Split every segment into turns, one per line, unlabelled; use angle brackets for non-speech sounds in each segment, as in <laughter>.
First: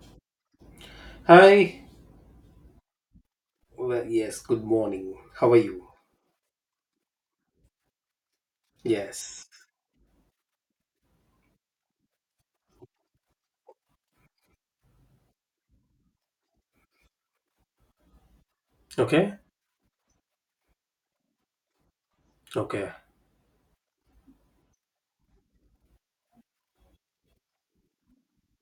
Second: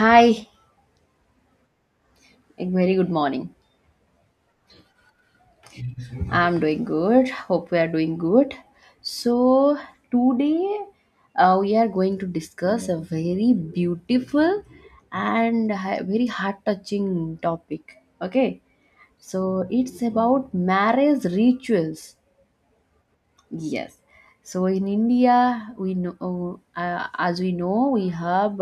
Hi,
Hi.
a very good morning.
Well, yes, good morning. How are you?
I'm doing good. Hope we are doing good.
Yes.
So, today we are going to discuss a very beautiful and very heart touching topic. Okay,
Okay.
so it's about marriage rituals.
Okay.
Yes. So in India, we know, as we know, we have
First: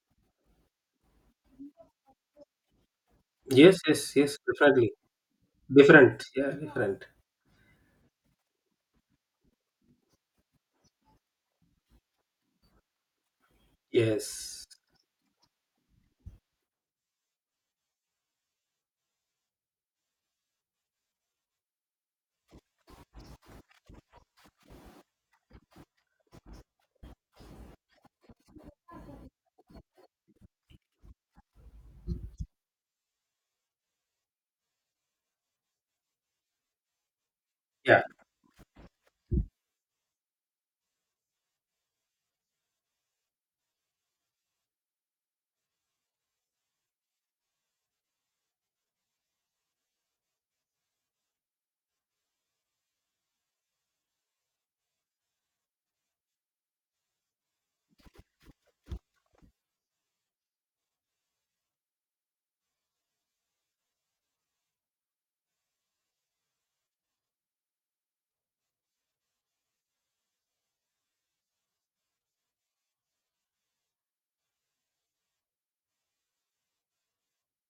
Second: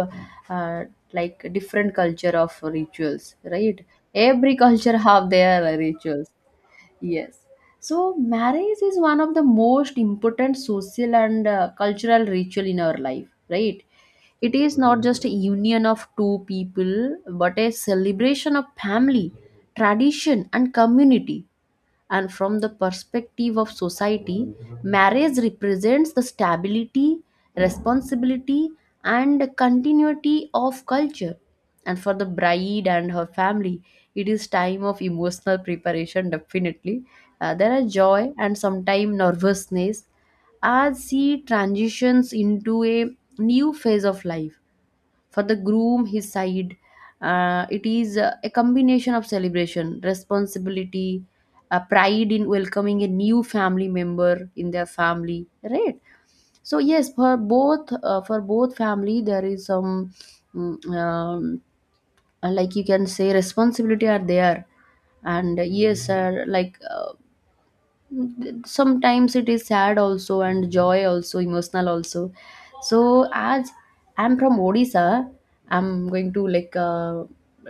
uh, like different culture of rituals,
Yes,
right?
yes, yes,
Every
definitely.
culture have their
Different.
rituals.
Yeah, different.
Yes. So marriage is one of the most important social and cultural ritual in our life, right? It
Yes.
is not just a union of two people, but a celebration of family, tradition, and community, and from the perspective of society marriage represents the stability, responsibility, and continuity of culture, and for the bride and her family it is time of emotional preparation, definitely. There are
Yeah.
joy and sometimes nervousness as she transitions into a new phase of life. For the groom his side, it is a combination of celebration, responsibility, pride in welcoming a new family member in their family, right? So yes, for both family there is some mm, um, like you can say responsibility are there. And sometimes it is sad also and joy also, emotional also. So as I'm from Odisha, I'm going to like uh,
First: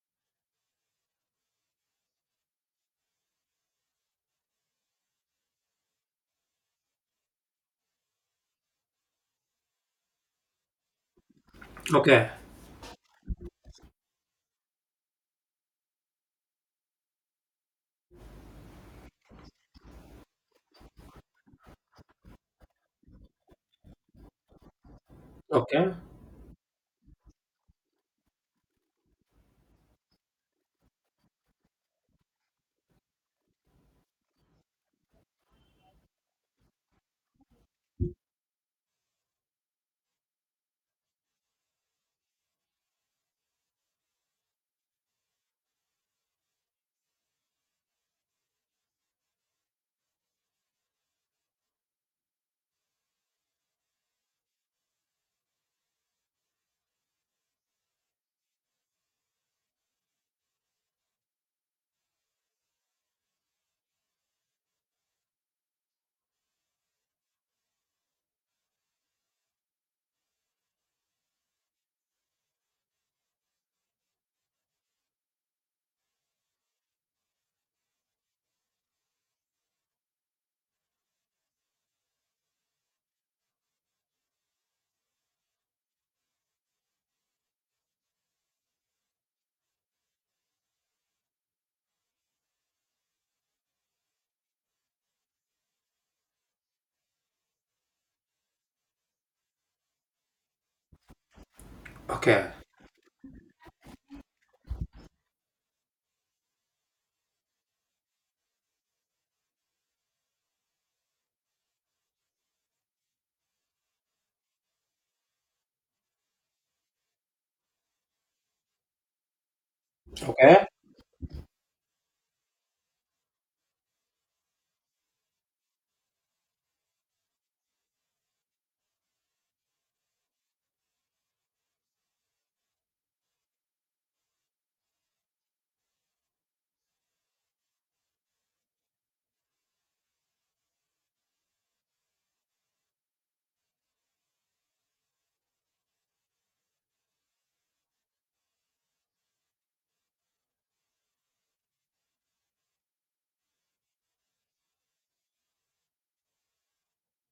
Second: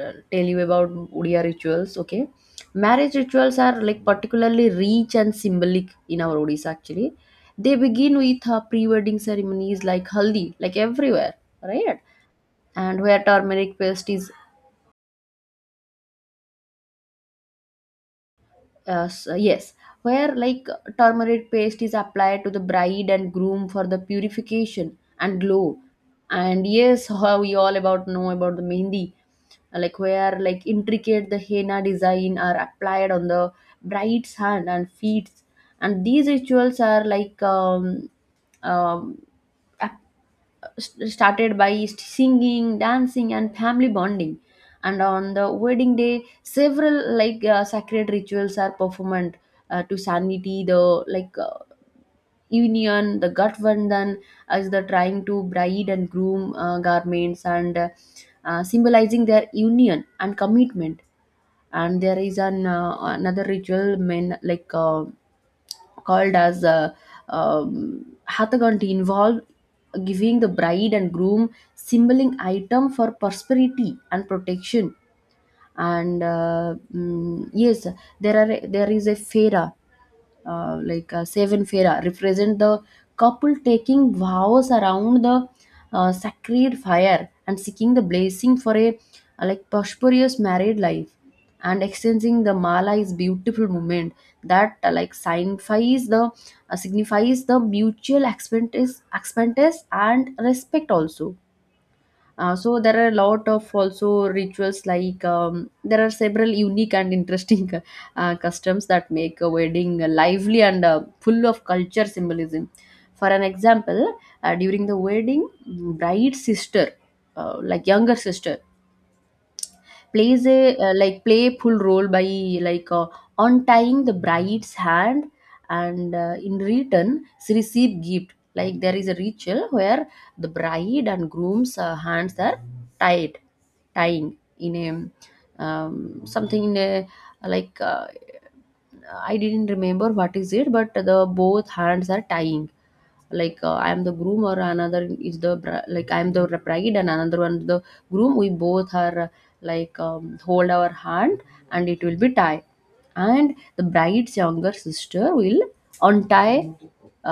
uh, tell you about Odia rituals. Okay, marriage rituals are like particularly rich and symbolic in our Odisha actually. They begin with pre-wedding ceremonies like haldi like everywhere, right?
Okay.
And where turmeric paste is— yes, where like turmeric paste is applied to the bride and groom for the purification and glow.
Okay.
And yes, <laughs> how we all about know about the mehendi, like where like intricate the henna design are applied on the bride's hand and feet. And these rituals are like um, started by singing, dancing, and family bonding. And on the wedding day, several sacred rituals are performed to sanity. The like uh, union, the Gatvandhan, as the trying to bride and groom garments and symbolizing their union and commitment. And there is an another ritual men called as um, Hathaganti, involve giving the bride and groom symboling item for prosperity and protection. And yes, there is a fera, seven fera represent the couple taking vows around the sacred fire and seeking the blessing for a like prosperous married life. And exchanging the mala is beautiful moment that like signifies the signifies the mutual expenses and respect also.
Okay.
So there are a lot of also rituals like there are several unique and interesting <laughs> customs that make a wedding lively and full of culture symbolism. For an example, during the wedding, bride's sister, like younger sister, plays
Okay.
a like playful role by like uh, untying the bride's hand, and in return she receive gift. Like there is a ritual where the bride and groom's hands are tied tying in a something in a like uh, I didn't remember what is it, but the both hands are tying. Like I am the groom, or another is the like I am the bride and another one the groom. We both are hold our hand and it will be tie, and the bride's younger sister will untie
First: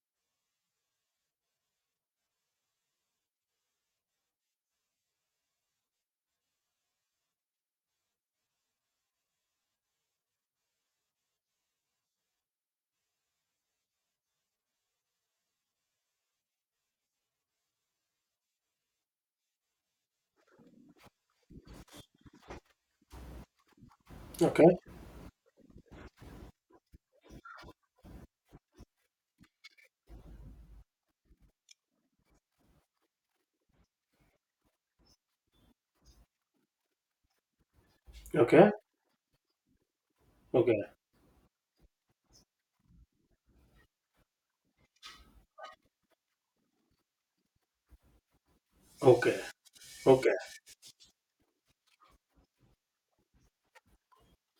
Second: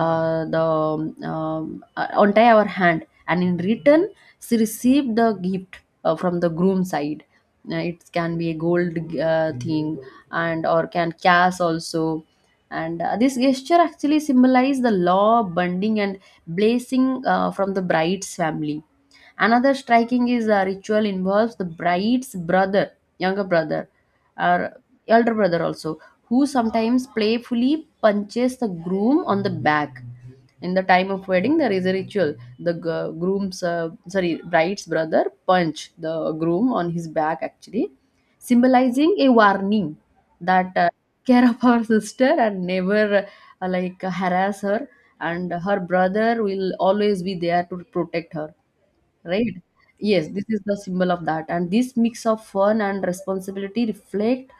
the untie our hand, and in return she received the gift from the groom side. It can be a gold thing and or can cash also. And this gesture actually symbolizes the law bonding and blessing from the bride's family. Another striking is the ritual involves the bride's brother, younger brother, our
Okay.
elder brother also, who sometimes playfully punches the groom on the back. In the time of wedding, there is a ritual. The groom's, sorry, bride's brother punch the groom on his back actually,
Okay.
symbolizing a warning that
Okay.
care of our sister and never like harass her, and her brother will always be there to protect her,
Okay.
right? Yes,
Okay.
this is the symbol of that, and this mix of fun and responsibility reflect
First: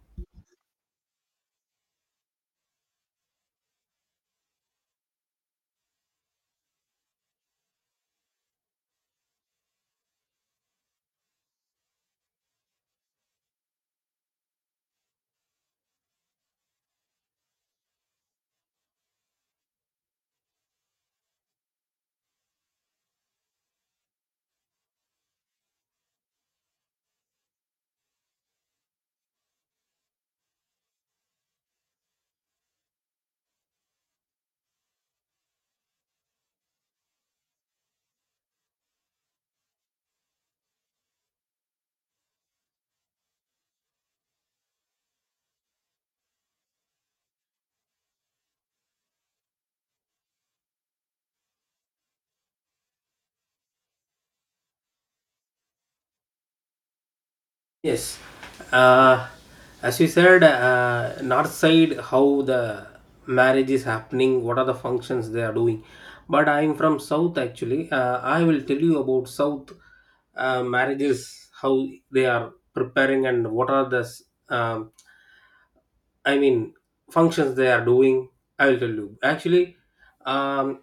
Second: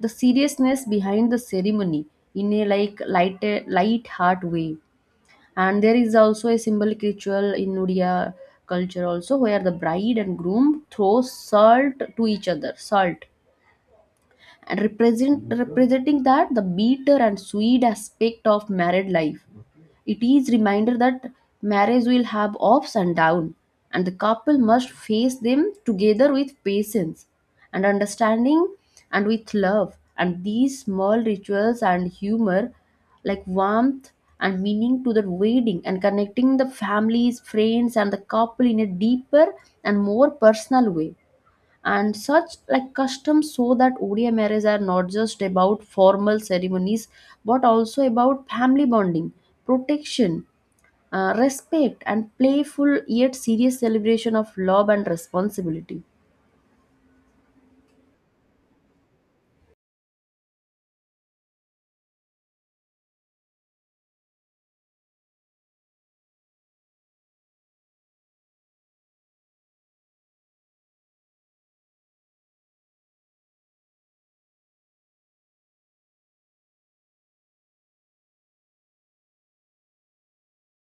the seriousness behind the ceremony in a like light heart way. And there is also a symbolic ritual in Odia culture also, where the bride and groom throw salt to each other, salt and representing that the bitter and sweet aspect of married life. It is reminder that marriage will have ups and downs, and the couple must face them together with patience and understanding and with love. And these small rituals and humor, like warmth and meaning to the wedding, and connecting the families, friends, and the couple in a deeper and more personal way. And such like customs show that Odia marriages are not just about formal ceremonies, but also about family bonding, protection, respect, and playful yet serious celebration of love and responsibility.
Yes, uh, as you said, north side how the marriage is happening, what are the functions they are doing. But I am from south actually. I will tell you about south marriages, how they are preparing and what are the um, I mean, functions they are doing, I will tell you. Actually, um,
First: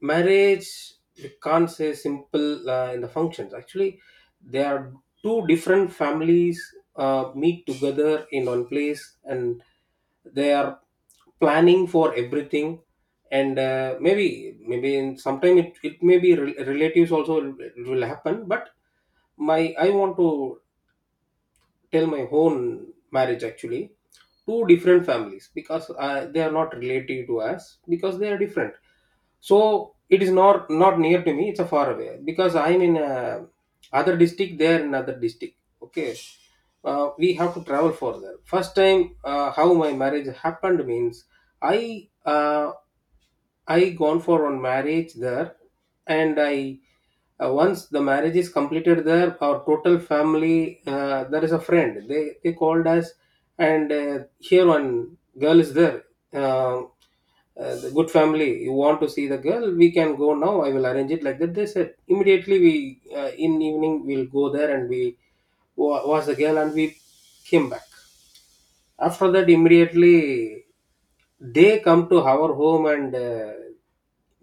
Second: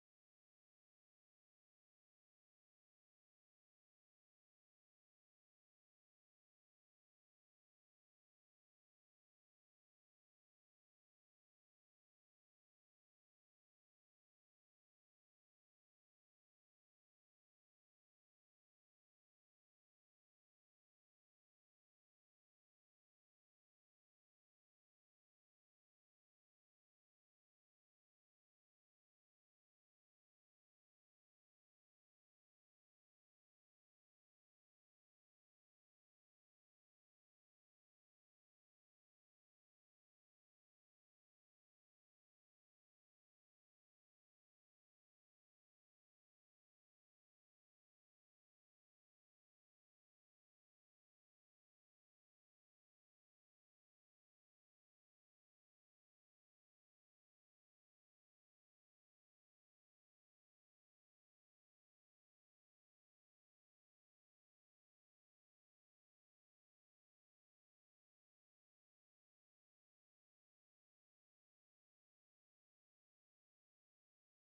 marriage you can't say simple in the functions. Actually, there are two different families meet together in one place, and they are planning for everything. And maybe in sometime it may be relatives also it will happen. But I want to tell my own marriage actually. Two different families, because they are not related to us, because they are different, so it is not near to me, it's a far away, because I'm in a other district, they are in another district. Okay, we have to travel for that. First time, how my marriage happened means, i uh, I gone for one marriage there, and I once the marriage is completed there, our total family, there is a friend. They called us, and here one girl is there. Um the good family, you want to see the girl? We can go now. I will arrange it, like that, they said. Immediately, We in evening we'll go there and we watch the girl and we came back. After that, immediately, they come to our home and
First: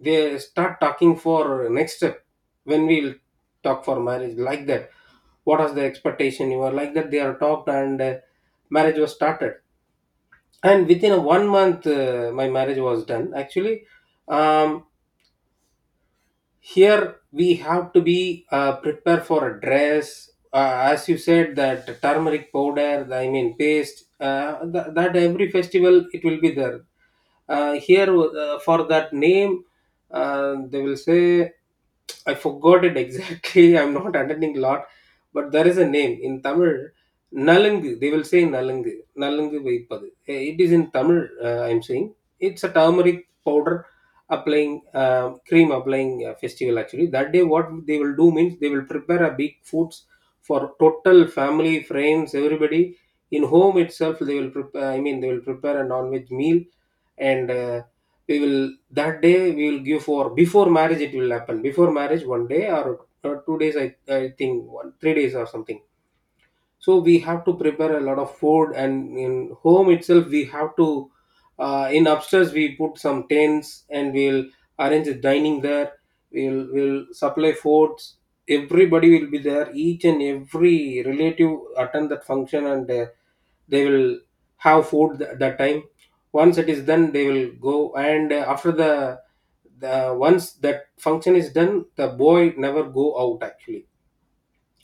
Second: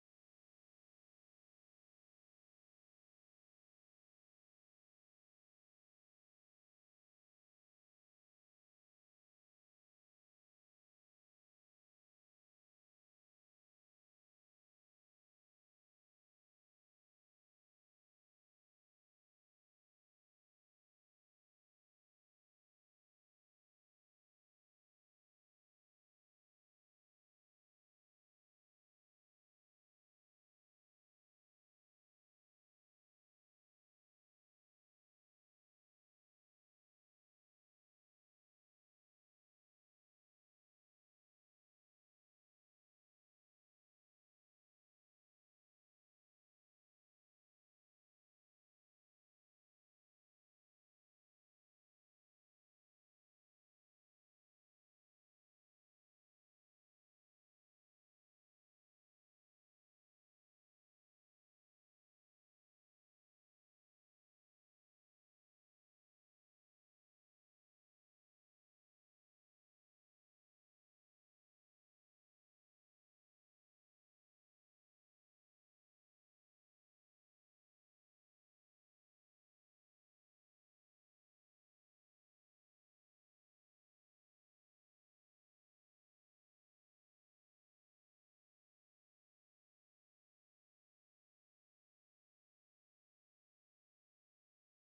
they start talking for next step, when we'll talk for marriage, like that. What was the expectation? You are like that. They are talked, and marriage was started. And within a 1 month, my marriage was done. Actually, um, here we have to be prepared for a dress. As you said, that turmeric powder I mean paste, that every festival it will be there. Here, for that name, they will say, I forgot it exactly. <laughs> I'm not attending a lot, but there is a name in Tamil, nalangu. They will say nalangu nalangu vaipadu. It is in Tamil. I'm saying, it's a turmeric powder applying, cream applying festival. Actually, that day, what they will do means, they will prepare a big foods for total family, friends, everybody. In home itself they will prepare, I mean, they will prepare a non-veg meal. And we will that day we will give, for before marriage it will happen, before marriage 1 day or 2 days, I think 1 3 days or something. So we have to prepare a lot of food, and in home itself we have to, in upstairs we put some tents and we'll arrange a dining there. We'll supply foods. Everybody will be there, each and every relative attend that function, and they will have food that time. Once it is done they will go, and after the, once that function is done the boy never go out actually,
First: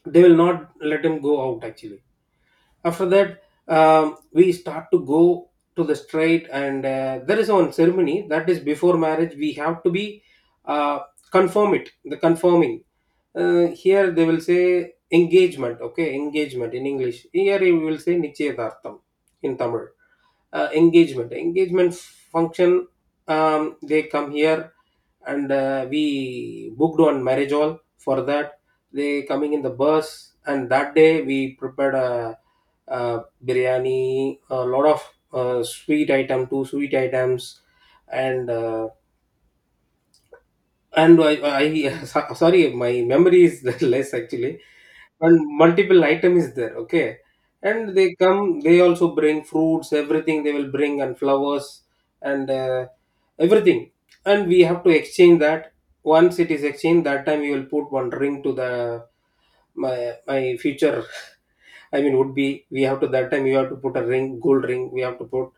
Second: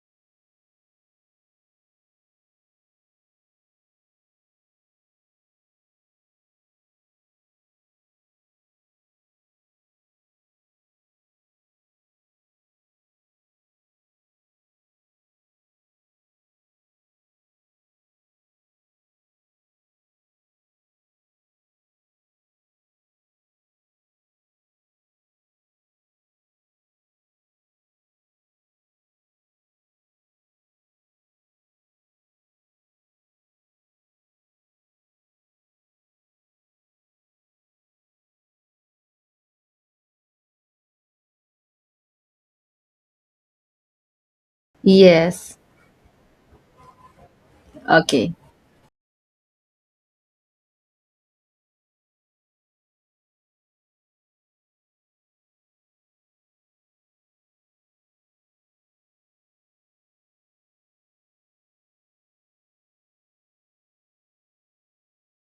they will not let him go out actually. After that, we start to go to the straight. And there is one ceremony, that is before marriage we have to be uh, confirm it, the confirming. Here they will say engagement. Okay, engagement in English, here we will say nichayadartham in Tamil. Engagement function. um, they come here, and we booked on marriage hall for that. They coming in the bus, and that day we prepared a, biryani, a lot of sweet item, two sweet items, and and I <laughs> sorry, my memory is <laughs> less actually. And
Yes.
multiple item is there. Okay. And they
Okay.
come, they also bring fruits, everything they will bring, and flowers, and everything. And we have to exchange that. Once it is exchanged, that time you will put one ring to the my future. <laughs> I mean, would be, we have to, that time you have to put a ring, gold ring. We have to put,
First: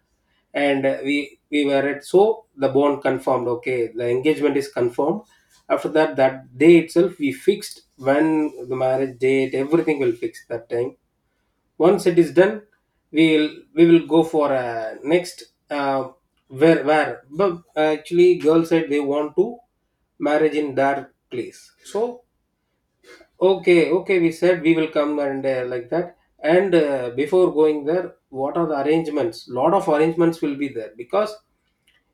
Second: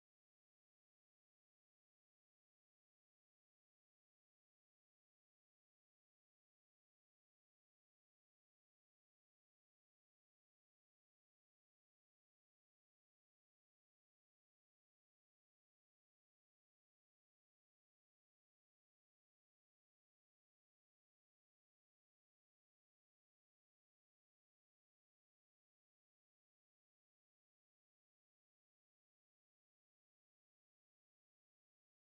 and we were at, so the bond confirmed. Okay, the engagement is confirmed. After that, that day itself we fixed when the marriage date, everything will fix that time. Once it is done, we will go for a next, uh, where but actually girl said they want to marriage in their place. So okay, okay, we said we will come, and like that. And before going there, what are the arrangements? Lot of arrangements will be there, because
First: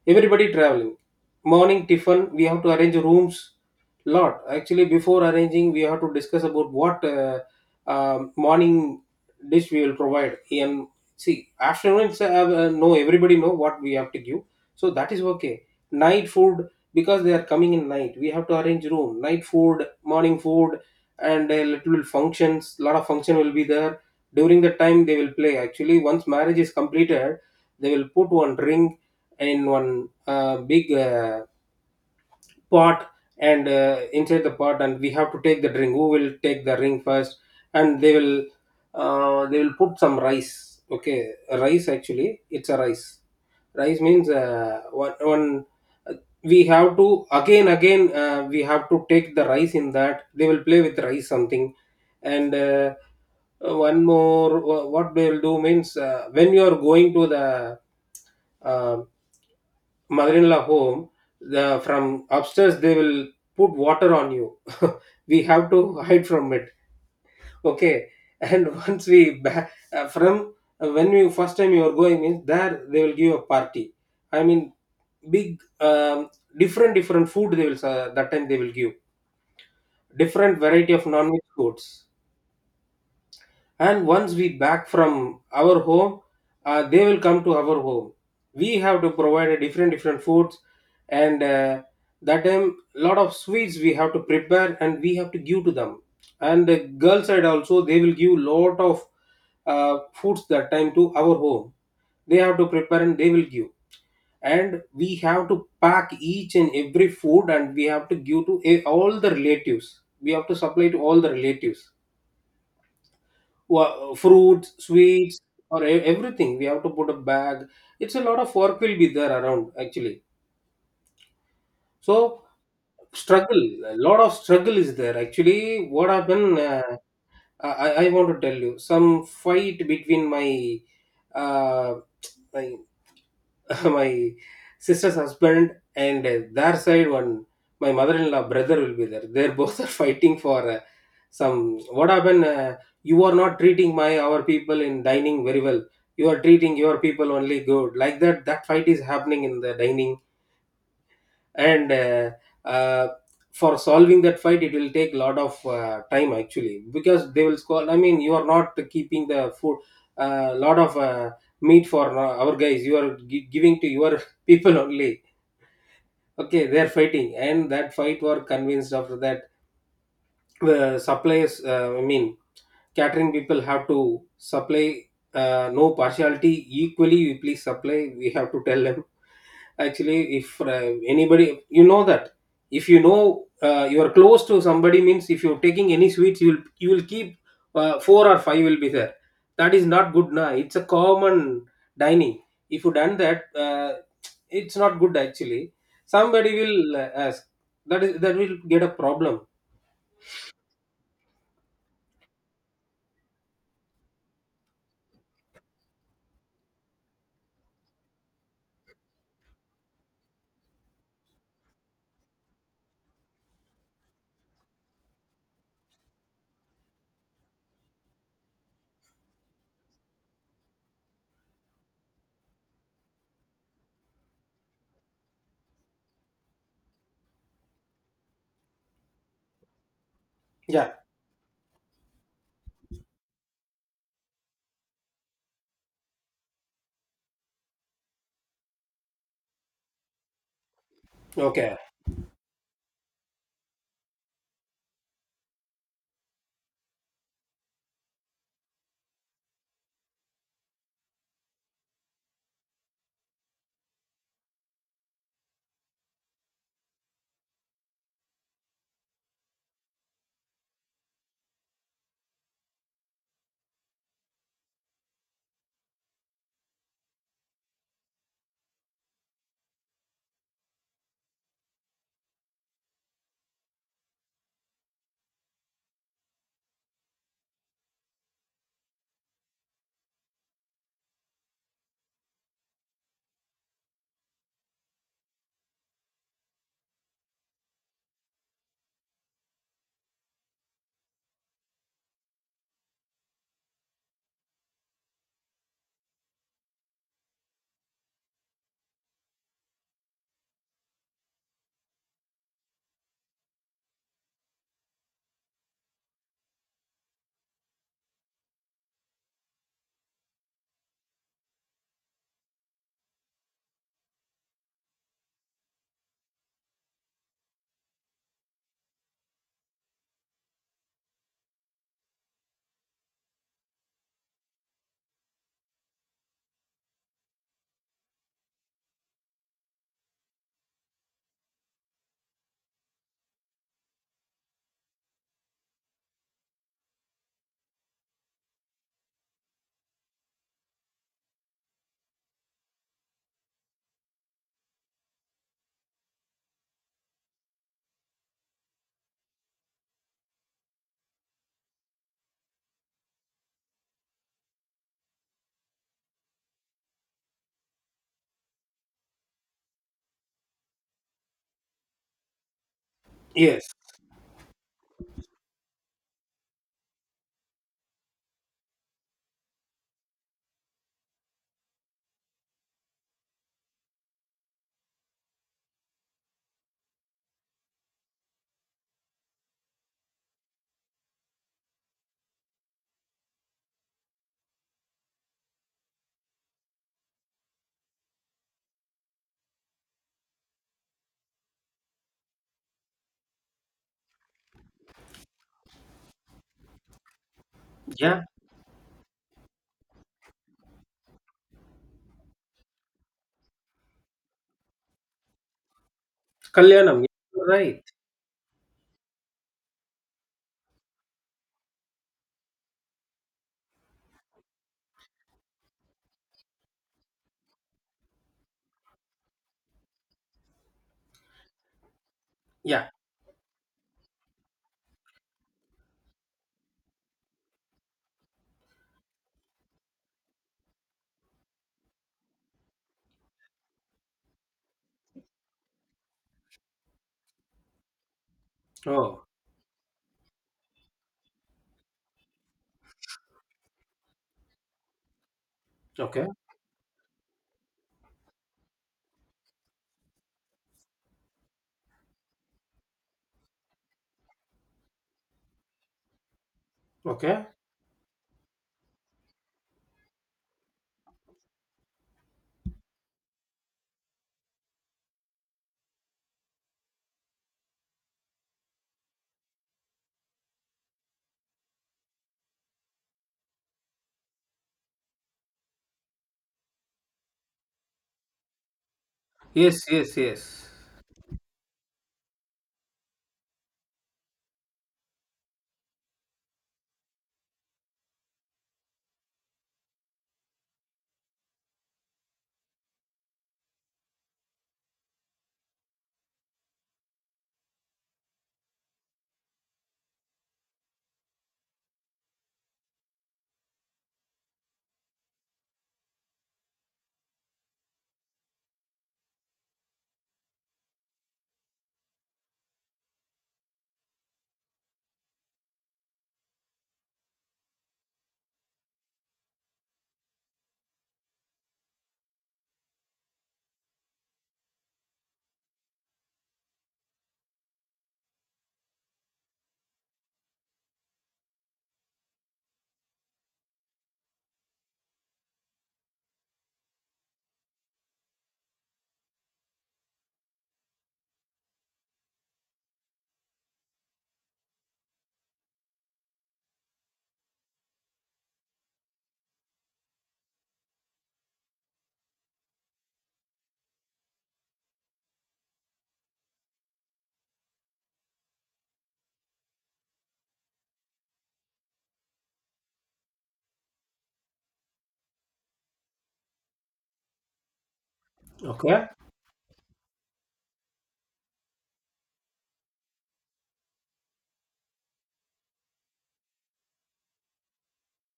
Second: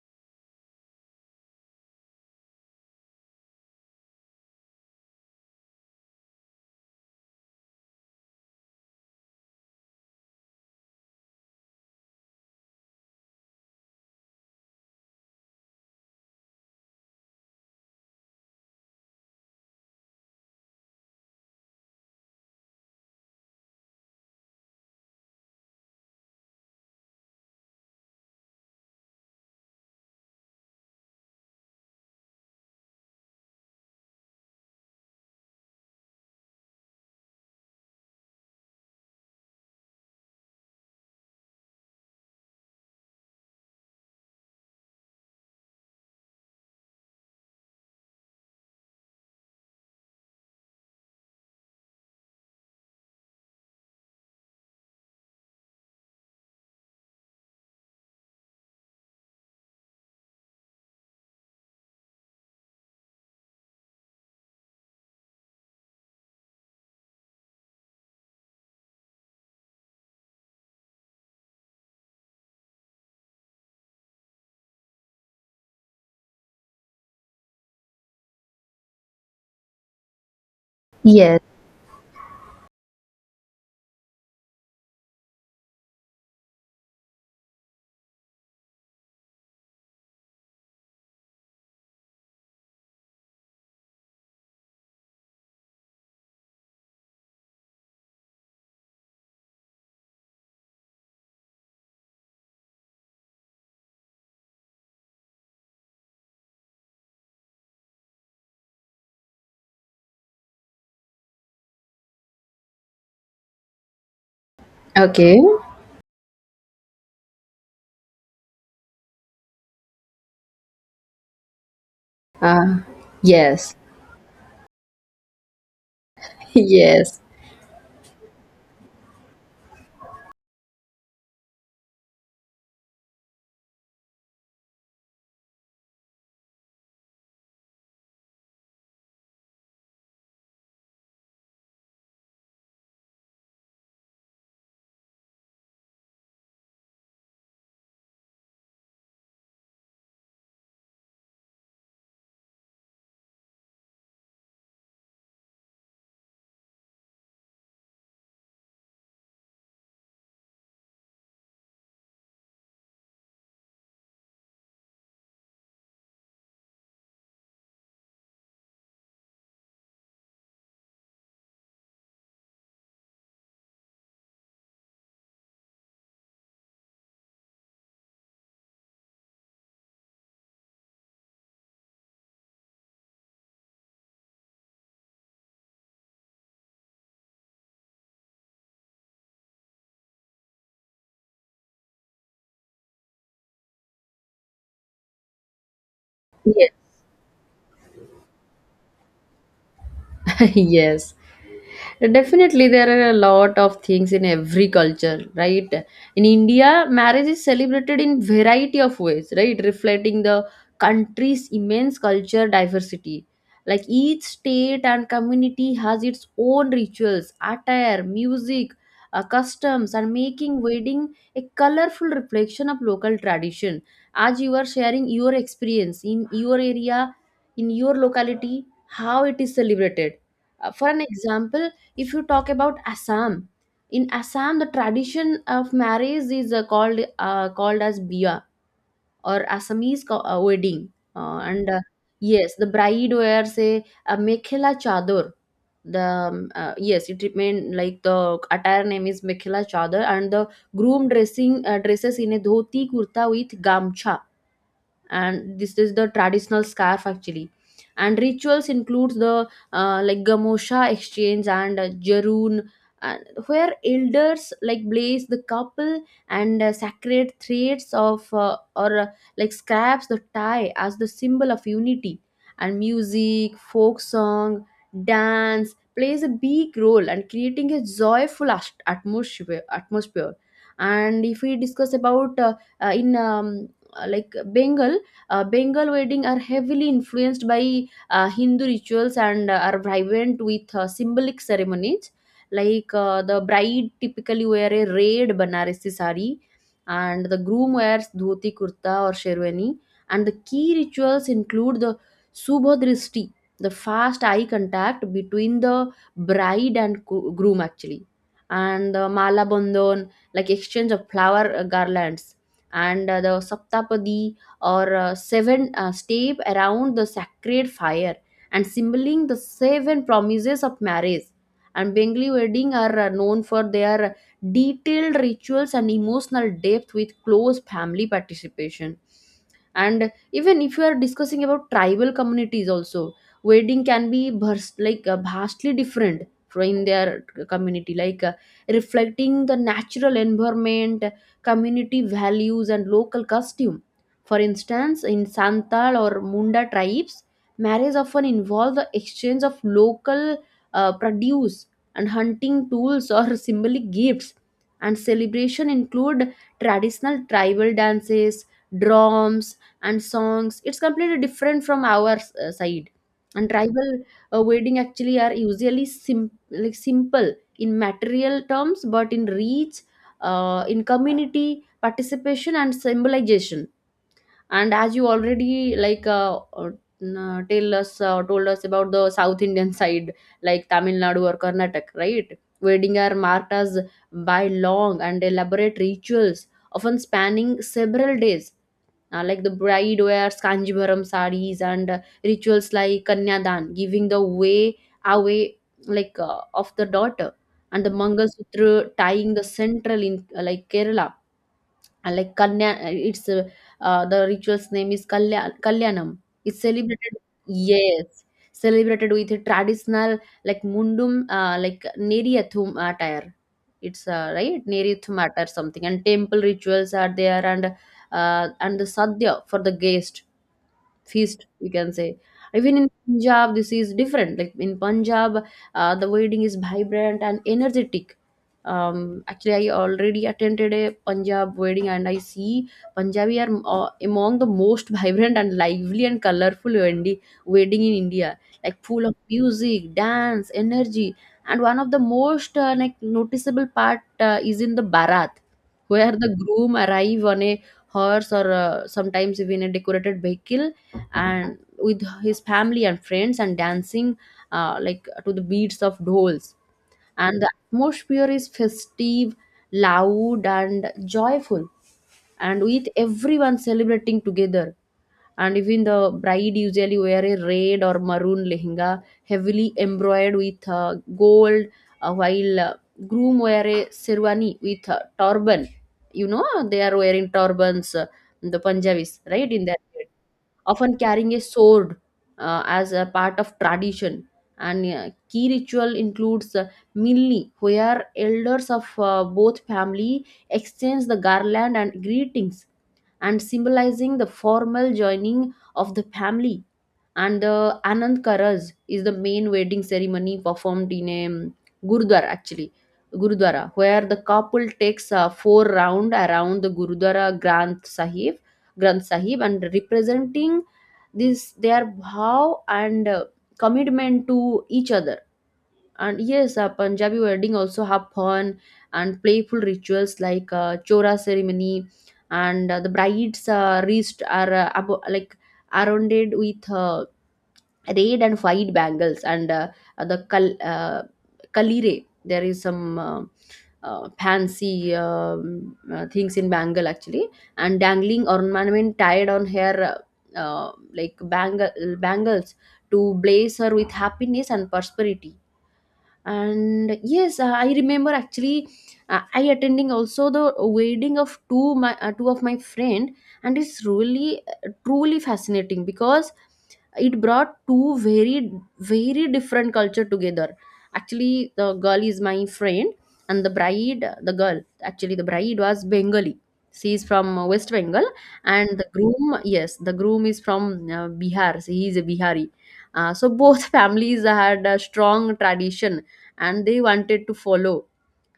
everybody traveling. Morning tiffin, we have to arrange rooms. Lot, actually, before arranging, we have to discuss about what morning dish we will provide. And see, afternoon, no, everybody know what we have to give, so that is okay. Night food, because they are coming in night, we have to arrange room, night food, morning food. And a little functions, lot of function will be there. During the time they will play, actually, once marriage is completed they will put one ring in one big pot, and inside the pot, and we have to take the ring, who will take the ring first. And they will, put some rice. Okay, rice, actually it's a rice. Rice means, one, uh, we have to again, we have to take the rice, in that they will play with rice something. And one more what they'll do means, when you are going to the uh, mother-in-law home, the from upstairs they will put water on you. <laughs> We have to hide from it. Okay. And <laughs> once we from when you first time you are going means, there they will give a party, I mean, big, different different food they will, give different variety of
Yes.
non-veg foods. And once we back from our home, they will come to our home, we have to provide a different different foods. And that time, lot of sweets we have to prepare, and we have to give to them. And the girl side also, they will give lot of foods that time to our home, they have to prepare and they will give. And we have to pack each and every food, and we have to give to all the relatives, we have to supply to all the relatives: fruit, sweets,
Okay.
or everything. We have to put a bag. It's a lot of work will be there around, actually. So
Uh,
struggle,
yes.
a lot of struggle is there, actually. What
<laughs>
happened? Uh,
Yes.
I I I want to tell you some fight between my uh, <laughs> my sister's husband and their side, one my mother-in-law brother will be there. They're both <laughs> are fighting for some, what happened, you are not treating my our people in dining very well, you are treating your people only good, like that. That fight is happening in the dining. And uh, for solving that fight, it will take a lot of time actually, because they will score, I mean, you are not keeping the food a lot of meat for our guys, you are giving to your <laughs> people only. Okay, they are fighting, and that fight were convinced. After that, the suppliers, I mean, catering people have to supply, no partiality, equally we please supply, we have to tell them. Actually, if anybody, you know that, if you know, you are close to somebody means, if you're taking any sweets, you will keep four or five will be there, that is not good. Now it's a common dining, if you done that, it's not good actually, somebody
Yes.
will ask, that is, that will get a problem.
<laughs> Yes. Definitely, there are a lot of things in every culture, right? In India, marriage is celebrated in variety of ways, right? Reflecting the country's immense culture diversity. Like each state and community has its own rituals, attire, music, customs, and making wedding a colorful reflection of local tradition. As you are sharing your experience in your area, in your locality, how it is celebrated. For
Yeah.
an example, if you talk about Assam, in Assam the tradition of marriage is called as biya, or Assamese wedding. And
Okay.
yes, the bride wears a mekhela chador, the yes, it remain like the attire name is mekhela chador, and the groom dressing dresses in a dhoti kurta with gamcha, and this is the traditional scarf actually. And rituals includes the like gamosha exchange and jaroon, and where elders like blaze the couple and sacred threads of or like scraps the tie as the symbol of unity. And music, folk song, dance plays a big role and creating a joyful atmosphere. And if we discuss about in like Bengal, Bengal wedding are heavily influenced by Hindu rituals and are vibrant with symbolic ceremonies. Like the bride typically wear a red Banarasi sari, and the groom wears dhoti kurta or sherwani. And the key rituals include the subhadristi, the fast eye contact between the bride and groom actually, and the mala bandhan, like exchange of flower garlands, and the saptapadi, or seven step around the sacred fire and symboling the seven promises of marriage. And Bengali wedding are known for their detailed rituals and emotional depth with close family participation. And even if you are discussing about tribal communities also, wedding can be like vastly different from in their community, like reflecting the natural environment, community values, and local costume. For instance, in Santal or Munda tribes, marriage often involves the exchange of local produce and hunting tools or <laughs> symbolic gifts. And celebration include traditional tribal dances, drums, and songs. It's completely different from our side. And
Yes.
tribal wedding actually are usually like simple in material terms, but in reach, in community participation, and symbolization. And as you already like n- tell us told us about the South Indian side, like Tamil Nadu or Karnataka, right? Wedding are marked as by long and elaborate rituals, often spanning several days. Like the bride wears kanjivaram sarees, and rituals like kanyadan, giving the way away, of the daughter, and the
Yeah,
mangalsutra tying the central in like Kerala. And like Kanya, it's the ritual's name is Kalya, Kalyanam. It's
kalyanam, you
celebrated—
right.
yes, celebrated with a traditional like mundum, like Neryathum attire. It's right Neryathum attire something, and temple rituals are there, and and the sadhya for the guest feast you can say. Even in
Yeah.
Punjab this is different. Like in Punjab the wedding is vibrant and energetic. um Actually I already attended a Punjab wedding and I see Punjabi are among the most <laughs> vibrant and lively and colorful wedding in India, like full of
Oh.
music, dance, energy. And one of the most like noticeable part is in the barat, where
Okay.
the groom arrive on a horse or sometimes even a decorated vehicle, and with his family and friends and dancing like to the beats of dolls. And
Okay.
the atmosphere is festive, loud and joyful, and with everyone celebrating together. And even the bride usually wear a red or maroon lehenga heavily embroidered with gold, while groom wear a sherwani with turban. You know they are wearing turbans, the Punjabis, right, in
Yes,
their head,
yes, yes.
often carrying a sword as a part of tradition. And key ritual includes Milni, where elders of both family exchange the garland and greetings, and symbolizing the formal joining of the family. And the Anand Karaj is the main wedding ceremony performed in a Gurudwara actually. Gurudwara, where the couple takes a four round around the Gurudwara Granth Sahib and representing this their bhav and commitment to each other. And yes, a Punjabi wedding also have fun and playful rituals like chora ceremony, and the bride's wrist are like arrowed with red and white bangles and uh, the kal- uh, kalire. There is some fancy things in bangle actually, and dangling ornament tied on her uh, like bangles, to blaze her with happiness and prosperity. And yes, I remember actually, I attending also the wedding of two of my friend, and it's really truly fascinating because it brought two very very different culture together. Actually the girl is my friend, and the bride the girl actually the bride was Bengali. She is from West Bengal, and the
Okay.
groom, yes the groom is from Bihar, so he is a Bihari. So both <laughs> families had a strong tradition and they wanted to follow.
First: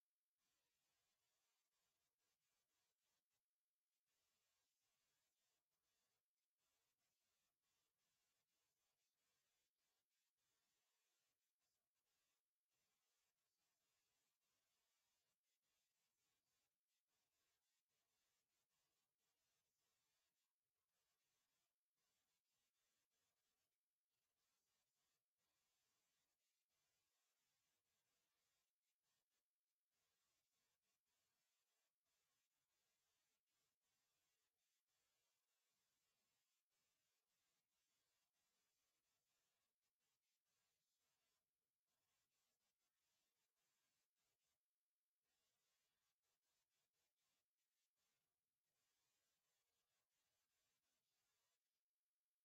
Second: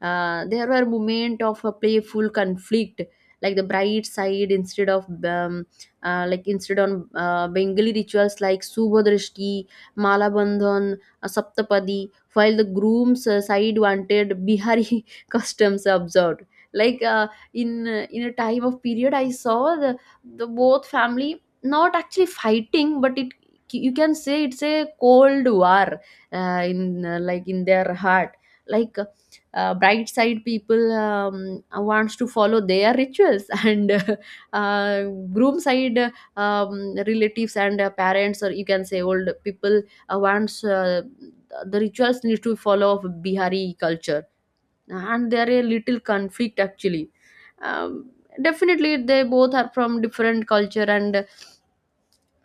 There were moments of a playful conflict, like the bright side instead of like instead on Bengali rituals like Subhadrashti, Malabandhan, Saptapadi, while the groom's side wanted Bihari <laughs> customs observed. Like in a time of period, I saw the both family not actually fighting, but it, you can say it's a cold war in like in their heart. Like bright side people wants to follow their rituals <laughs> and uh, groom side relatives and parents, or you can say old people, wants the rituals need to follow of Bihari culture. And there a little conflict actually. um, Definitely they both are from different culture, and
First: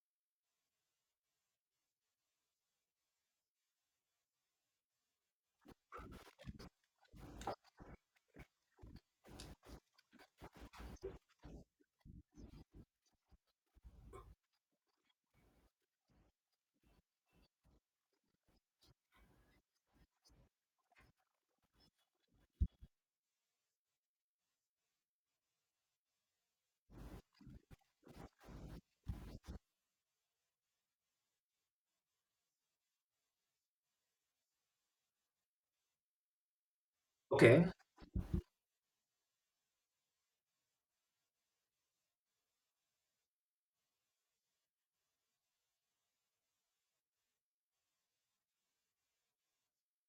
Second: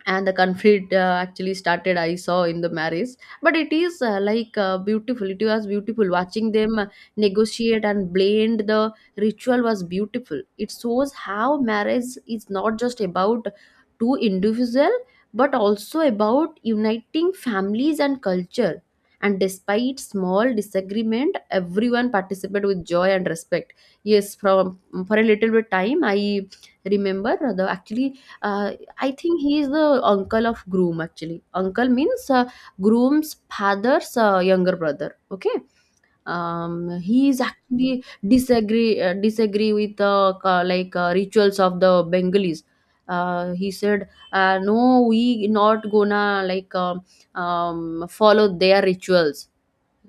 the conflict actually started I saw in the marriage. But it is like beautiful it was beautiful watching them negotiate and blend the ritual. Was beautiful. It shows how marriage is not just about two individual, but also about uniting families and culture. And despite small disagreement, everyone participated with joy and respect. Yes, from for a little bit time I remember, the actually uh, I think he is the uncle of groom actually. Uncle means groom's father's younger brother. Okay, he is
Okay.
actually disagree, disagree with like rituals of the Bengalis. He said, "No, we not gonna like follow their rituals."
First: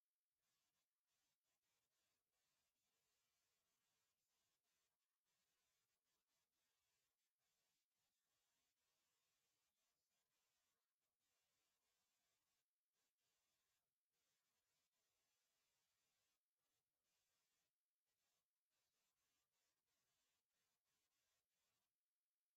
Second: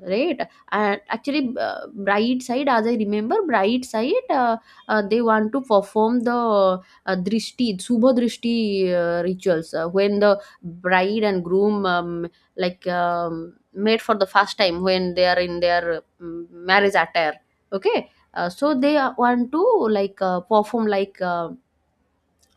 Right. And actually bright side as I remember bride side they want to perform the drishti subha drishti rituals when the bride and groom made for the first time when they are in their marriage attire. Okay, so want to like perform like uh,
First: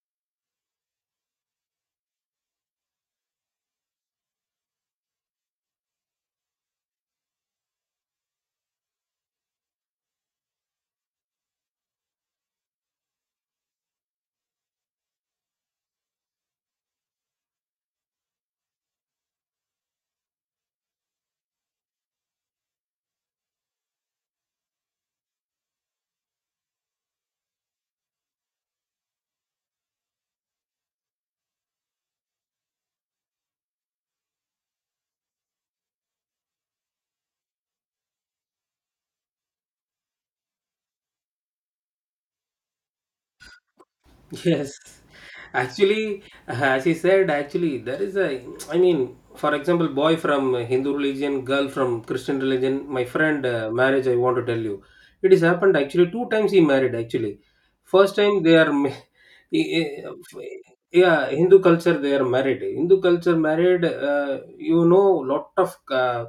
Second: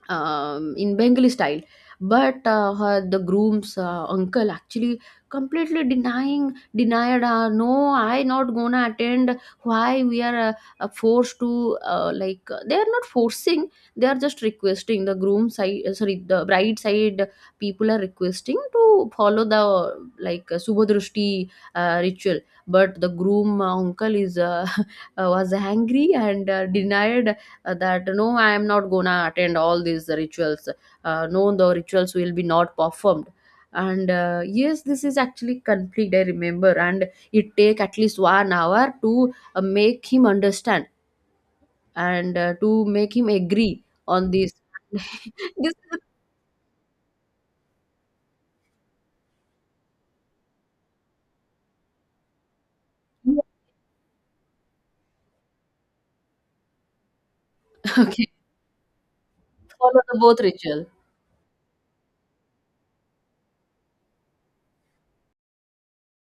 um, in Bengali style. But the groom's uncle actually denied, no, I not gonna attend. Why we are forced to like they are not forcing, they are just requesting the the bride side people are requesting to follow the Subhadrushti ritual. But the groom uncle is <laughs> was angry and denied that no I am not gonna attend all these rituals. Uh, no, the rituals will be not performed. And yes this is actually conflict I remember, and it take at least 1 hour to make him understand and to make him agree on this.
Yes.
<laughs> This is
Actually, as he said, actually, I mean, for example, boy from Hindu religion, girl from Christian religion, my friend marriage, I want to tell you. It has happened actually 2 times he married, actually. First
<laughs> okay
time they are,
follow the both ritual.
<laughs> yeah, Hindu culture they are married. Hindu culture married, lot of,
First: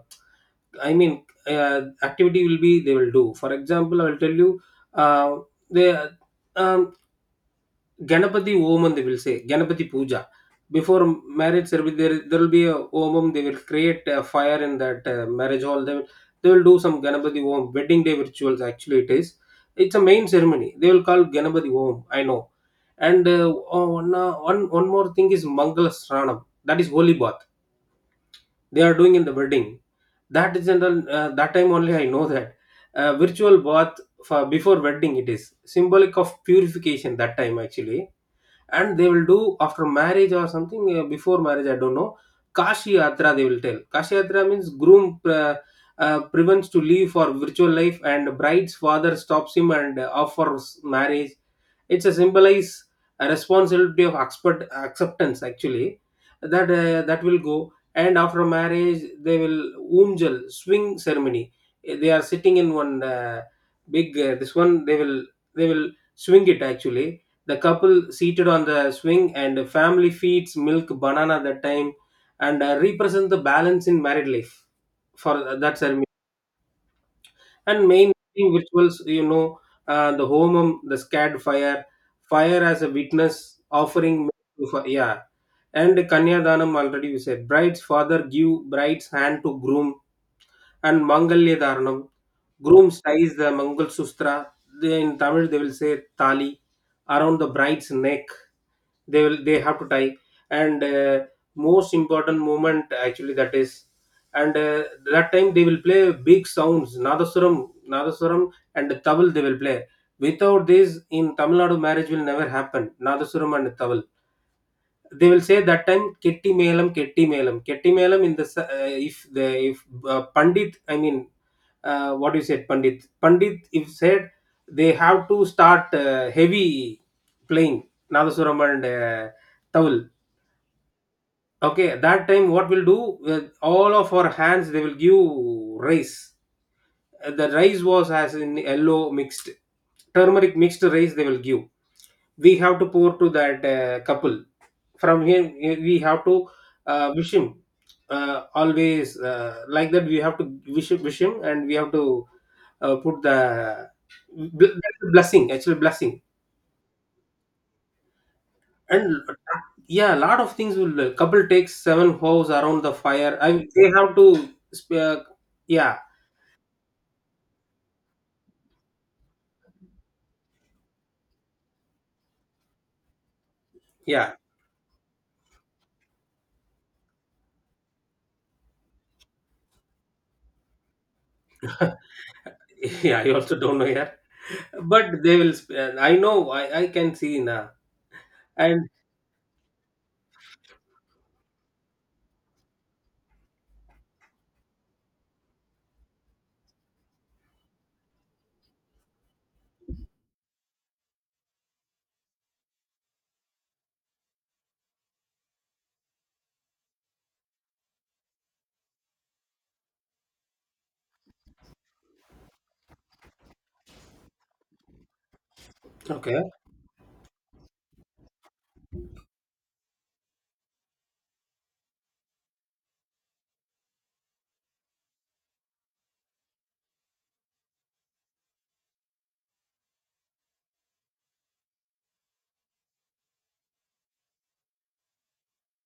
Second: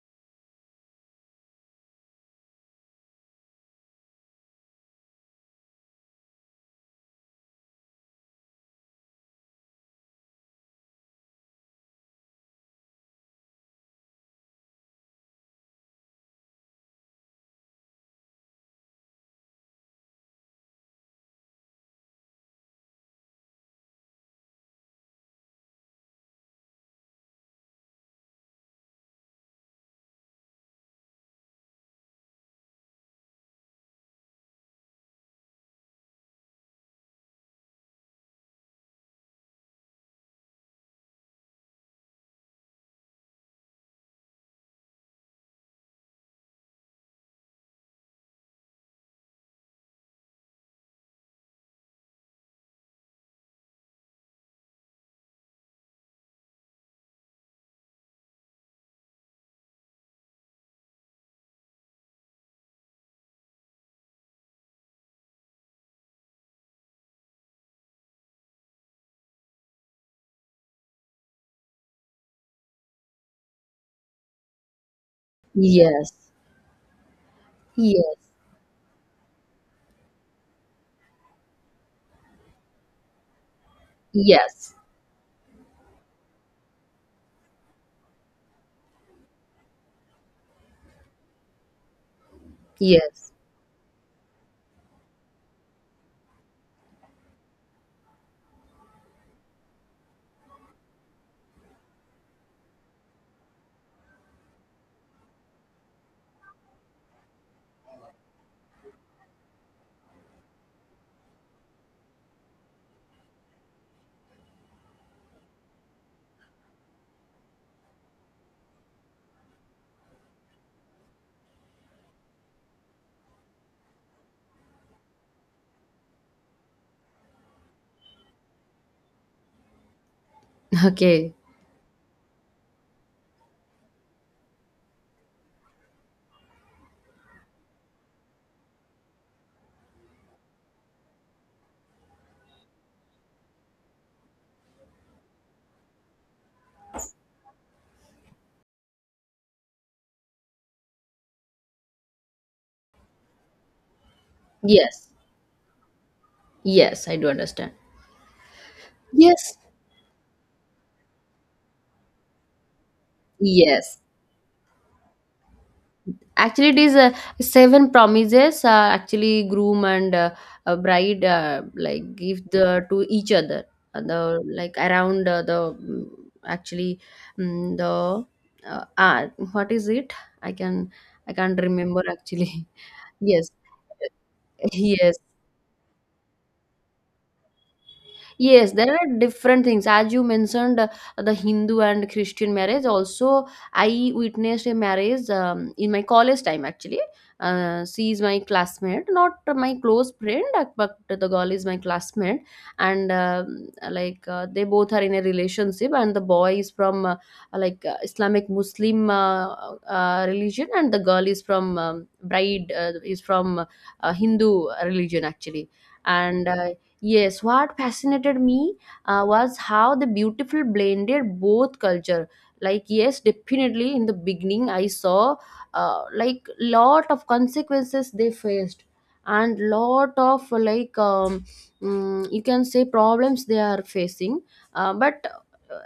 I mean, activity will be they will do. For example, I will tell you, uh, they, um, Ganapati Homam, they will say, Ganapati Puja. Before marriage ceremony, there will be a Homam, they will create a fire in that marriage hall. They will do some Ganapati Om, wedding day rituals, actually, it is. It's a main ceremony. They will call Ganapati Om, I know. And oh, one more thing is Mangala Sranam, that is holy bath. They are doing in the wedding. That is general, that time only I know that. Virtual bath for before wedding, it is symbolic of purification that time, actually. And they will do after marriage or something, before marriage I don't know. Kashi yatra they will tell. Kashi yatra means groom prevents to leave for virtual life, and bride's father stops him and offers marriage. It's a symbolize a responsibility of expert acceptance, actually, that that will go. And after marriage they will umjal swing ceremony, they are sitting in one big this one, they will swing it actually, the couple seated on the swing and family feeds milk banana that time, and represent the balance in married life for that ceremony.
Yes,
And main
yes,
rituals, the homum, the scared fire as a witness offering
yes,
yeah. And kanya danam, already we said bride's father give bride's hand to groom. And Mangalya Dharanam. Grooms
yes.
ties the Mangal Sustra — they, in Tamil they will say Tali — around the bride's neck. They have to tie. And most important moment actually, that is. And that time they will play big sounds, Nadaswaram and Taval they will play. Without this, in Tamil Nadu marriage will never happen. Nadaswaram and Taval, they will say that time, "Ketti Melam, Ketti Melam." Ketti Melam in the if Pandit, I mean, what you said, Pandit. Pandit, if said, they have to start heavy playing Nadasuram and Tawul.
<laughs> Okay.
Okay, at that time what we'll do? With all of our hands, they will give rice. The rice was as in yellow mixed, turmeric mixed rice. They will give we have to pour to that couple from here. We have to wish him, always, like that we have to wish him, and we have to put the that's
Yes,
a blessing, actual blessing.
yes, I do understand.
And
Yes,
yeah, a lot of things will, couple takes seven hoes around the fire, and they
yes.
have to sp- uh, yeah,
Actually, it is 7 promises. Actually, groom and bride like give the to each other.
yeah,
The like around the mm, actually mm the uh, uh, what is it? I can I can't
<laughs>
remember actually.
yeah,
<laughs>
I
Yes,
also don't know here,
yes.
but they will I know, I can see now.
Yes,
And
there are different things. As you mentioned, the Hindu and Christian marriage. Also, I witnessed a marriage in my college time actually. She is my classmate, not my close friend, but the girl is my classmate. And like they both are in a relationship, and the boy is from like Islamic Muslim religion, and the girl is from bride is from Hindu religion actually.
okay.
And yes, what fascinated me was how the beautiful blended both culture. Like yes, definitely in the beginning I saw like lot of consequences they faced, and lot of like you can say problems they are facing. But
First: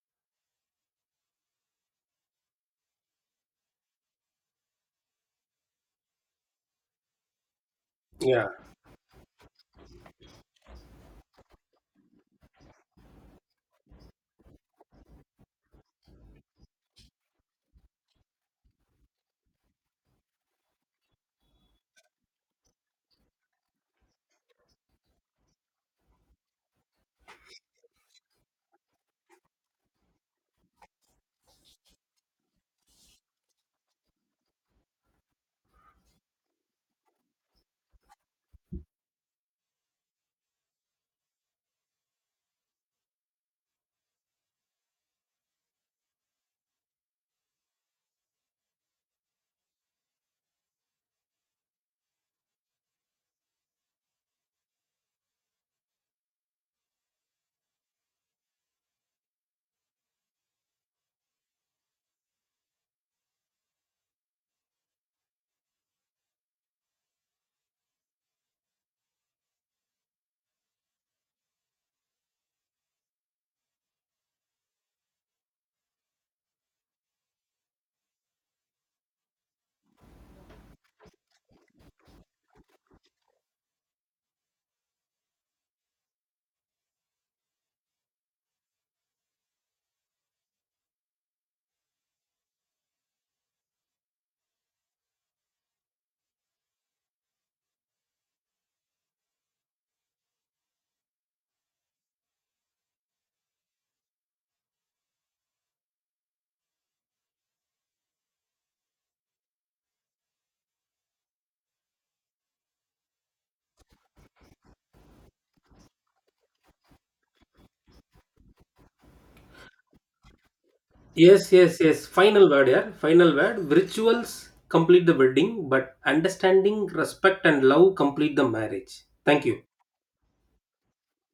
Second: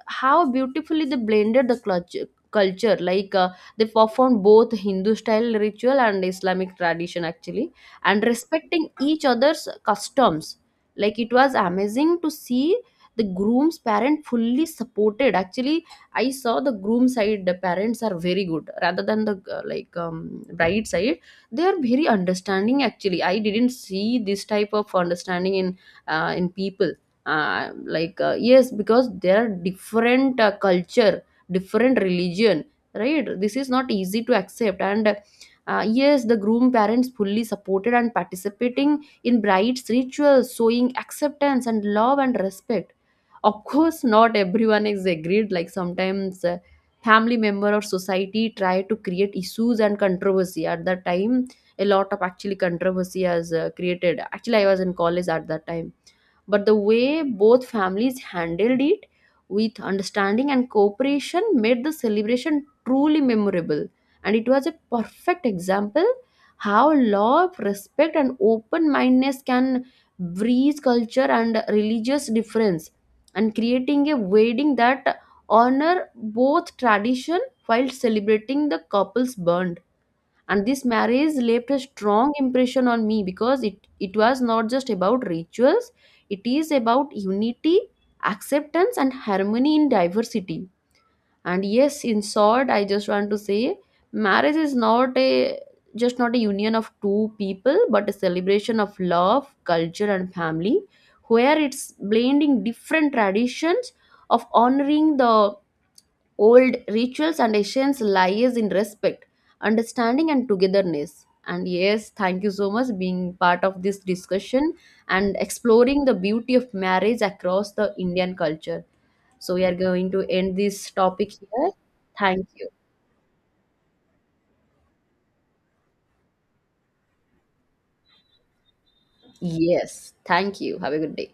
how beautifully they blended the culture, like they performed both Hindu style ritual and Islamic tradition actually, and
Yeah.
respecting each other's customs. Like it was amazing to see the groom's parent fully supported actually. I saw the groom side, the parents are very good rather than the bride side. They are very understanding actually. I didn't see this type of understanding in people, yes because there are different culture, different religion, right. This is not easy to accept. And yes, the groom parents fully supported and participating in bride's rituals, showing acceptance and love and respect. Of course not everyone is agreed, like sometimes family member or society try to create issues and controversy. At that time a lot of actually controversy has created. Actually I was in college at that time. But the way both families handled it with understanding and cooperation made the celebration truly memorable. And it was a perfect example how love, respect and open-mindedness can bridge culture and religious difference, and creating a wedding that honor both tradition while celebrating the couple's bond. And this marriage left a strong impression on me because it was not just about rituals, it is about unity, acceptance and harmony in diversity. And yes, in short, I just want to say marriage is not a just not a union of two people, but a celebration of love, culture and family, where it's blending different traditions, of honoring the old rituals, and essence lies in respect, understanding, and togetherness. And yes, thank you so much being part of this discussion and exploring the beauty of marriage across the Indian culture. So we are going to end this topic
Yes,
here.
yes, yes.
Thank
Final word,
you.
yeah. Final word. Rituals complete the wedding, but understanding, respect, and love complete the marriage. Thank you.
Yes, thank you. Have a good day.